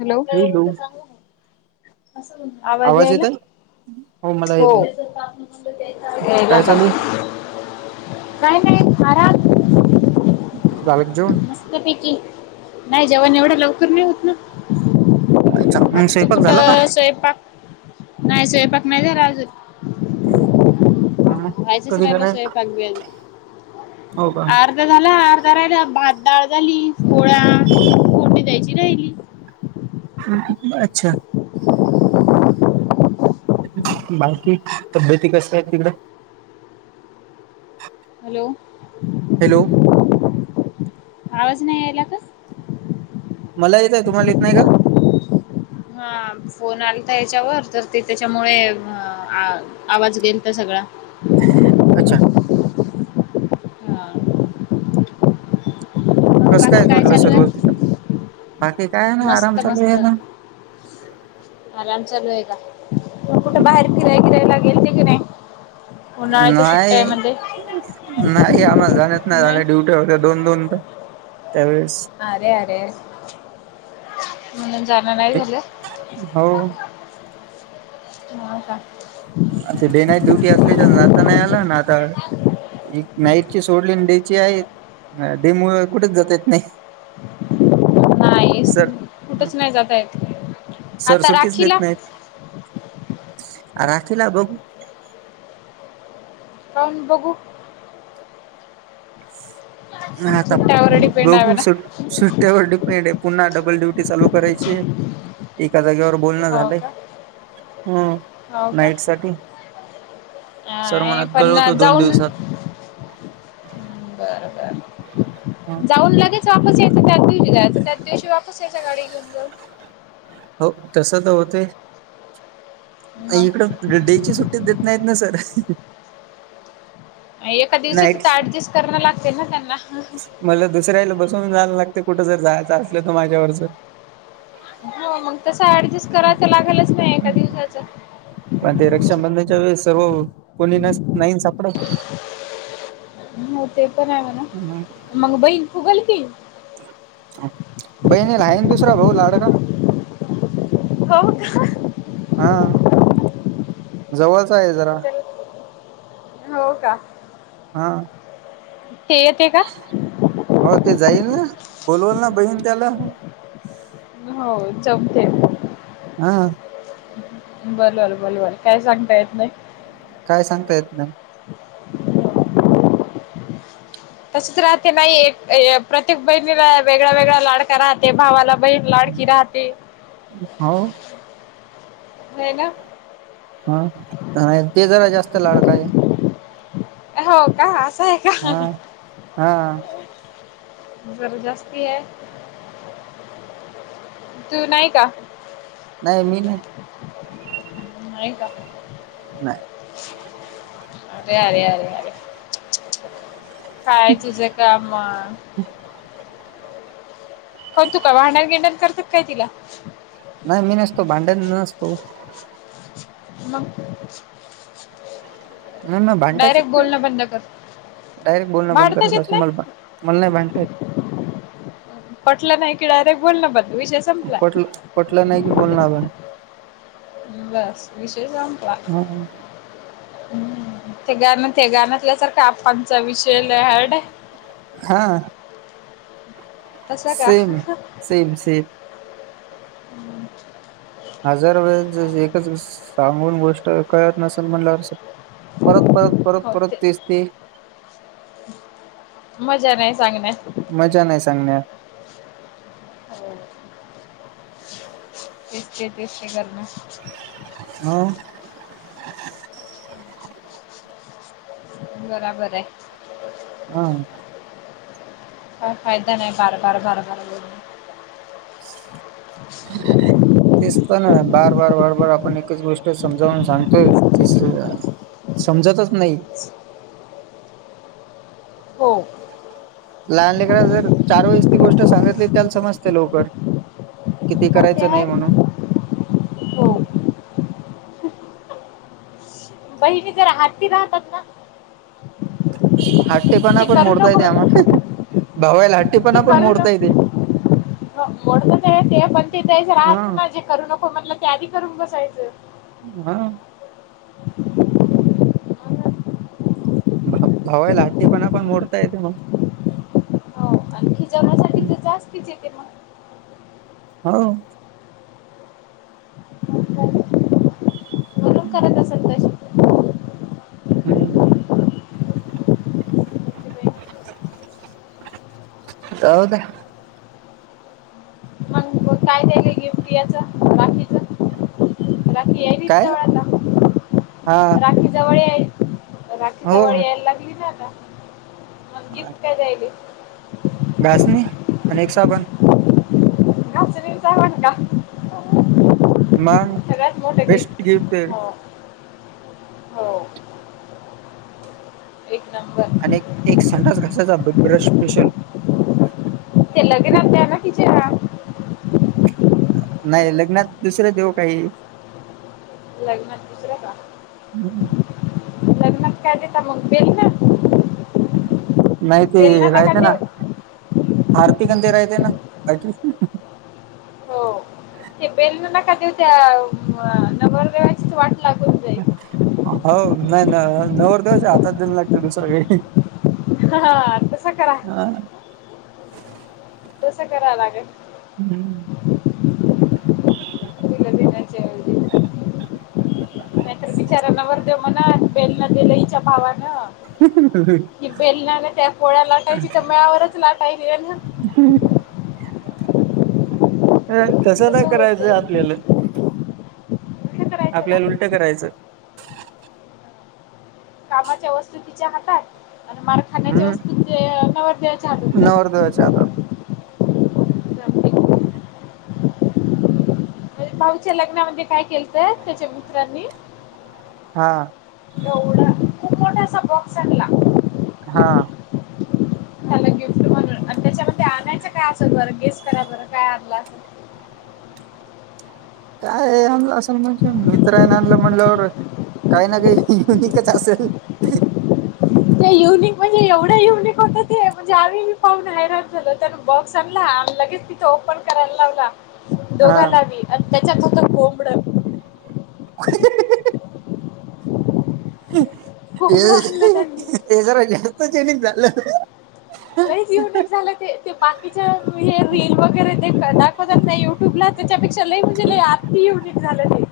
Hello! आवाज येत यायला. आहे मला हो येत आहे यायाला काय ना. चालू आहे काय नाहीय आराम. झालं का जेवून? मस्तपैकी नाही जेवण एवढं लवकर नाही होत ना. अच्छा मग आता तू स्वयंपाक कुठ झाला का? स्वयंपाक. नाही स्वयंपाक नाही झाला अजून. हम् ह व्हायचंच कधी राहिला कडं स्वयंपाक हो. का. ते झालं आता राहिला भात डाळ झाली पो भिजायची राहिली. अच्छा, बाकी तब्येती कश्या आहे तिकडं. हॅलो! हॅलो! आवाज नाही यायला गं मला येत तुम्हाला येत नाही का. हा फोन आला. तर याच्या वर तर ते त्याच्यामुळे. आवाज गेलंता तर सगळा. अच्छा, हा कसं कायच बाकी काय म्हटलं चालू सर्व आहे? तिकडं बाकी काय ना आराम मस्त चालू आहे मस्त ना. आराम चालू आहे का कुठे बाहेर किरायला गेल ते की नाही. उन्हाळ्याच्या नाहीयं सुट्ट्यामध्ये नाही आम्हाला जाण्यात नाही झाले ड्युटी होते दोन दोन तर त्यावेळेस. अरे, अरे, जाणं नाही झालं हो हो. का. डे नाईट डुटी असल्याली. आता नाही. आला ना आता. एक नाईट ची सोडली आणि डेची आहे डे मुळे कुठेचं जात येतं नाही. नाही कुठंच नाही जाता येत सर आता सुटीचं राखीला देत नाहीत. रात्री री ला बघू. पाहुन बघू. आता सुट्ट्यावर डिपेंड आहे बघू ना सुट्टेवर डिपेंड आहे पुन्हा डबल ड्युटी चालू करायची. एका जागेवर बोलणं हो झालंय का ह हो का नाईट साठी. सर नाही म्हणले पण कळवतो दोन जाऊन दिवसातं. बरं बरं जाऊन लगेच वापस शेतीसाठी. फिरायचं त्याच दिवशी वापस यायचं गाडी घेऊन जाऊ. हो तसं त होते. मग इकडं डे ची सुट्टी देत नाहीत ना सर. एका नाईट दिवसात ऍडजस्ट करणं लागते ना त्यांना मला दुसऱ्याला बसून जायला लागते कुठं जर जायचं असलं तर माझ्यावरचं हो मग तस ऍडजस्ट कराय तर लागेलच नाही एका दिवसाच पण ते रक्षाबंधनच्या वेळेस सर्व कोणी न नाही सापड हो ते पण आहे म्हणा मग बहीण फुगल की बहिणी ल आहेन दुसरा भाऊ लाडका हो. का. हा जवळचं आहे जरा, हो. का. हा, ते. येते. का. हो ते जाईल ना बोलवलं ना बहीण त्याला. हो चौथे हा बर बर बरोबर काय सांगता येत नाही काय सांगतायेत ना तसच राहते नाही एक प्रत्येक बहिणीला वेगळा्या वेगळा्या लाडका राहते भावाला बहीन लाडकी राहते हो ह ना हा ते जरा जास्त लाडक आहे हो का असं आहे हा का हा जर जास्ती ह तू नाही का नाही मी नाही नाही का नाही अरे यारे यारे यारे काय तुझं काम मग ह काऊन तु काय भांडण बिंदान करतो का काय तिला काय तिला नाही मी नसतो भांडण नसतो मग नाही म भांडाचेत डायरेक्ट नाही बोलणं बंद कर डायरेक्ट बोलणं बंद भांडताच करत येत असतो मला नाही भांडता येत मला नाही भांडता येत पटलं नाही की डयरेट बोल ना ब विशे [unintelligible] पटलं पटलं नाही कि बोलण बंद [unintelligible] बस विशय संपला [unintelligible] ते गाण त्या गाण्यातल्या सारखा आपांचा विषयल हार्ड हाय [unintelligible] हा [unintelligible] तसा का सेम सेम सेम [unintelligible] हम्म [unintelligible] हजार वेळे एकच सांगून गोष्ट कळत नसेल म्हणल्यावर [unintelligible] परत परत परत होते परत तेसते [unintelligible] मजा नाही सांगण्यात [unintelligible] मजा नाही सांगण्यात [unintelligible] हो [unintelligible] तेस ते तेस ते कर [unintelligible] हम [unintelligible] बराबर आहे [unintelligible] हा [unintelligible] काय फायदा नाही बार बार बार बार ब [unintelligible] [unintelligible] ह [unintelligible] तेच तर ना बार बार बारबार आपण एकच गोष्ट समजावून सांगतोय ती [unintelligible] समजतच नाही. [unintelligible] [inaudible] [unintelligible] हो. [unintelligible] लहानलेकराला जर चार वेळेस ती गोष्ट सांगितली त्याला समजते लवकर [unintelligible] किती हो ते करायचं आहे नाही म्हणून म्हणा हम हो [unintelligible] बहिणी जरा हट्टी राहतात ना [unintelligible] हट्टी पाणा ते पण करू नको मोडतायेत म्हणलं आम्हाला [unintelligible] भावायला हट्टीपणा पण मोडता येते [unintelligible] म्हणून ते पण तेथयच हा राहायचं ना जे करू नको म्हटलं ते आधी करून बसायचं. [unintelligible] हा. [unintelligible] [inaudible] [unintelligible] भा भावायला हट्टीपणा पण मोडता येते मग [unintelligible] हो आणि खिजवण्यासाठी हो तर जास्तीच येते मग [unintelligible] हो. [unintelligible] म्हणून करत असल ते [unintelligible] अन [unintelligible] [unintelligible] [unintelligible] मग काय त्या का गिफ्ट दयायचं बाकीचं [unintelligible] राखी यायली काय जवळ आता हा राखी जवळ या [unintelligible] राखी हो जवळ यायला लागली ना आता मग गिफ्ट काय दयाय [unintelligible] घासणी आणि एक साबण [unintelligible] घासणी काय म्हणला [unintelligible] मग सगळ्यात मोठं बेस्ट गिफ्ट आहे. [unintelligible] हो हो एक नंबर [unintelligible] आणि एक एक संडास घासायचा ब्रश स्पेशल [unintelligible] [unintelligible] [unintelligible] नाही लग्नात दुसरे देवू काही [unintelligible] लग्नात दुसर का? [unintelligible] हम्म ह [unintelligible] लग्नात काय देणार मग बेल न [unintelligible] नाय ते राहित ना देऊ हारपिक अंधेरा येतय ना बैटरी हो ते बेल नका देऊ त्या नवरदेवाचीच वाट लागून जाईल हो नाय न नवर देवाच्या हातात दयायला लागतय ते दु सगळे हा हा हा तसां करा. हा कसं कराव लागनं. हम्म [inaudible] नायतर बिचारा नवर देव म्हणल बेल न दिलं हीच्या भावानं ही बेल ना ग त्या पोळ्या लाटायची तर मळ्यावरच लाटायल येल न अ तस नाय तसं होत करायचंय जाईल आपल्याला कसं करायचं आपल्याला का उलटं करायचं. कामाच्या वस्तू तिच्या हातात आणि मार खाण्याच्या वस्तू ते नवरदेव नवर देवाच्या हातात माझ्या भाऊच्या लग्नामध्ये काय केलत त्याच्या मित्रांनी हा एवढा खूप मोठा असा बॉक्स आणला. हा आणलाय गिफ्ट म्हणून आणि ते त्याला काय आणायचं काय असेल बरं गेस्ट करा बरं काय आणलं असल काय असल म्हणजे मित्र ये ना म्हणल्यावर काय ना काही युनिकच असेल. ते युनिक म्हणजे एवढं युनिक होतं ते म्हणजे आम्ही बी पाहून हैराण झालो. त्यानं बॉक्स आणला आणि लगेच तिथं ओपन करायला लावला. हा. दोघांला बी आणि त्याच्यात होत कोंबडं [inaudible] हे कोंबडं आणलं त्यांनी हे जरा जास्त चं युनिक झालं. लईच युनीक झालं ते ते बाकीच्या हे रील वगैरे ते दाखवतात ना युट्यूबला त्याच्यापेक्षा लय म्हणजे लय आती युनिक झालं ते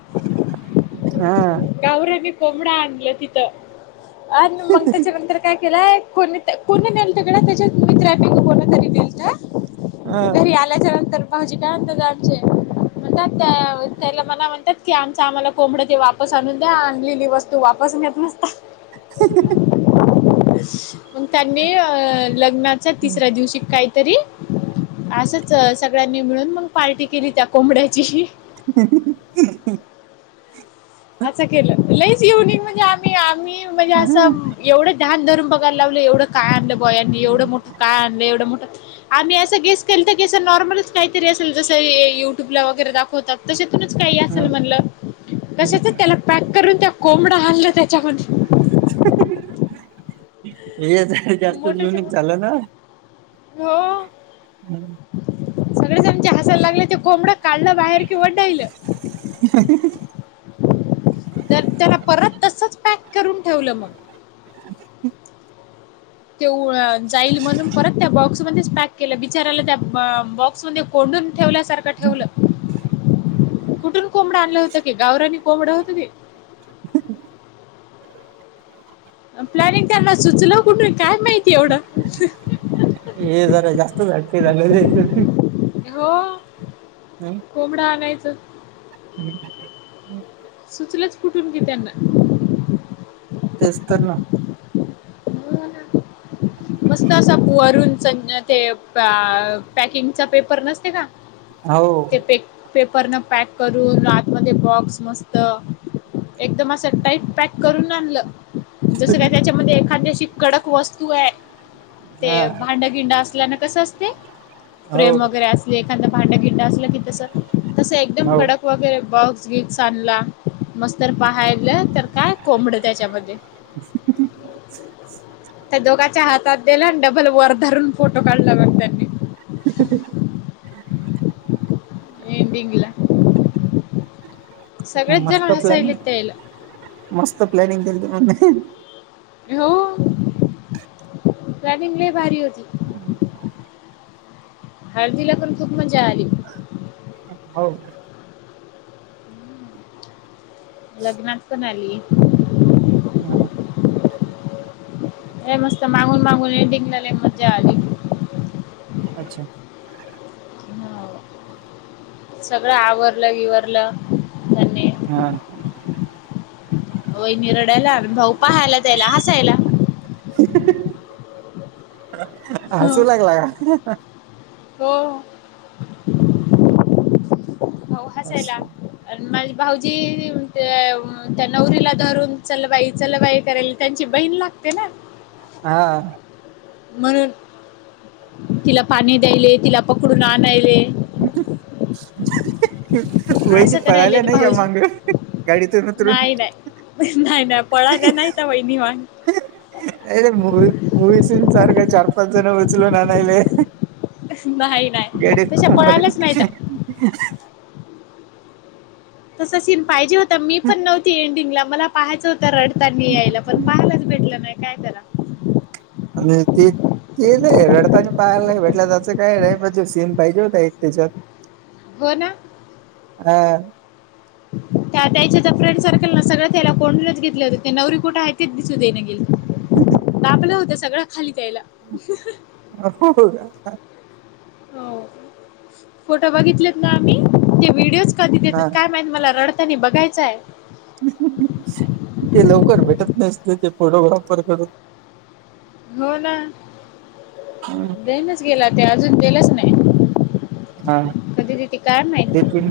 हा गावऱ्यांनी कोंबडं आणलं तिथं आणि मंग त्याच्यानंतर काय केलंय कोणी कोणी नेलं तिकडं त्याच्याचं मित्रांनी कं कोणा तरी नेलत घरी आल त्याच्या नंतर भावोजी काय म्हणतात आमचे म्हणतात त्याला मला म्हणतात की आमच आम्हाला कोंबडं दे वाप तस आणून द्या आणलेली वस्तू वापस नेत नसतात. [unintelligible] मंग त्यांनी लग्नाच्या तिसऱ्या दिवशी कायतरी असच अ सगळ्यांनी मिळून मंग पार्टी केली त्या कोंबड्याची. [unintelligible] असं केलं लईच युनिक म्हणजे आम्ही आम्ही म्हणजे असं एवढं धान धरून बघायला लावलं एवढं काय आणलं बुआ यांनी एवढं मोठं काय आणलं एवढं मोठं आणि असं गेस केलत की अस नॉर्मलच काहीतरी असेल जसं युट्यूबला वगैरे दाखवतात. तशातुनच काही असल म्हणलं कशाच त्याला पॅक करून त्या कोंबडा आणलं त्याच्यामधी हे जरा जास्त मोठंच्या युनिक मोठं झालं ना हो. सगळे जणचे हसायला लागले ते कोंबडं काढलं बाहेर की वडाईल [inaudible] तर त्याला परत तसच पॅक करून ठेवलं मग ते जाईल म्हणून परत त्या बॉक्समध्येच पॅक केलं बचाराला त्या बॉक्स कोंडून ठेवल्यासारखं ठेवलं कुठून कोंबडं आणलं होतं क गावरानी कोंबडं होतं ते प्लॅनिंग त्यांना सुचलं कुठे काय माहिती एवढं ये जर जास्तत हो कोबडं आणायचं सुचलंच कुठून की त्यांना तेच तर ना मस्त असा वरून ते पॅकिंगचा पेपर नसते का हो ते पेपर न पॅक करून रातमध्ये बॉक्स मस्त एकदम असं टाईट पॅक करून आणलं जस काय त्याच्यामध्ये एखाद्या अशी कडक वस्तू आहे हा ते भांड िंड असल्या कस अस हो फ्रेम वगैरे असले एखाद पहाट्या गिंड अस की तस तसं एकदम हो कडक वगैरे ब स्वीट्स आणला मस्तर पाहायलं तर काय कोंबड त्याच्यामध्ये शती त्या दोघांच्या हातात दिल्या आणि डबल वर धरून फोटो काढला मग त्यांनी ति त एंडिंगला सगळेच जण मस्त हसायले प्लॅनिंग त्यायला मस्त प्लॅनिंग केली त म हो वॉर्निंग लय भारी होती हळदीला पण खूप मजा आली हो लग्नास पण आली ह हे नुसतं मागून मागून हे टकणारला मज्जा आली अच्छा सगळ आवरलं विवरलं त्यांनी हा वयनी रडायला अन भाऊ पहायला त्याला हसायला हसू लागला हो हो अहो हसायला हसू आन माझे भाऊजी त्या त्या नवरीला धरून चलबाई चलबाई करेल त्यांची बहीण लागते ना हा म्हणून तिला पाणी द्यायले तिला पकडून आणायले वहिनी असं करायले पळायल्या ते नाय या भाऊजी. मांग गाडीतून उतरून न्हाय न्हाय पळायल्या नायत्या वैनी वांड नाही रे मूवी मूवीसून सारखं चार पाच जणं ऊचलुन आणायलोय नाही नाही तशा पळाल्याच नाहीत. [unintelligible] तसा सीन पाहिजे होता मी पण नव्हती एंडिंगला मला पाहायचं होत रडतान मी यायला पण पाहायलाच भेटलं नाय काय करा आणि ते ते नाय रडताना पाहायला भेटला त्याचं काय नाय पण तो सीन पाहिजे होता एक त्याच्यात हो ना हा तात्याईच फ्रेंड सर्कल ना सगळं त्याला कोंडूनच घेतलं होते नवरी कुठे हाय तेच दिसू देना गेल तापलं होतं सगळं खालीच यायला [unintelligible] हो फोटो बघितलेत ना आम्ही ते व्हिडिओच कधी हा देतात काय माहित मला रडतानी बघायचंय. ते लवकर भेटत नसते ते फोटोग्राफर कडून. हो ना कडून देईनाच गेला ते अजून दिलंच नाय. हा कधी दिती काय माहित. बिपिन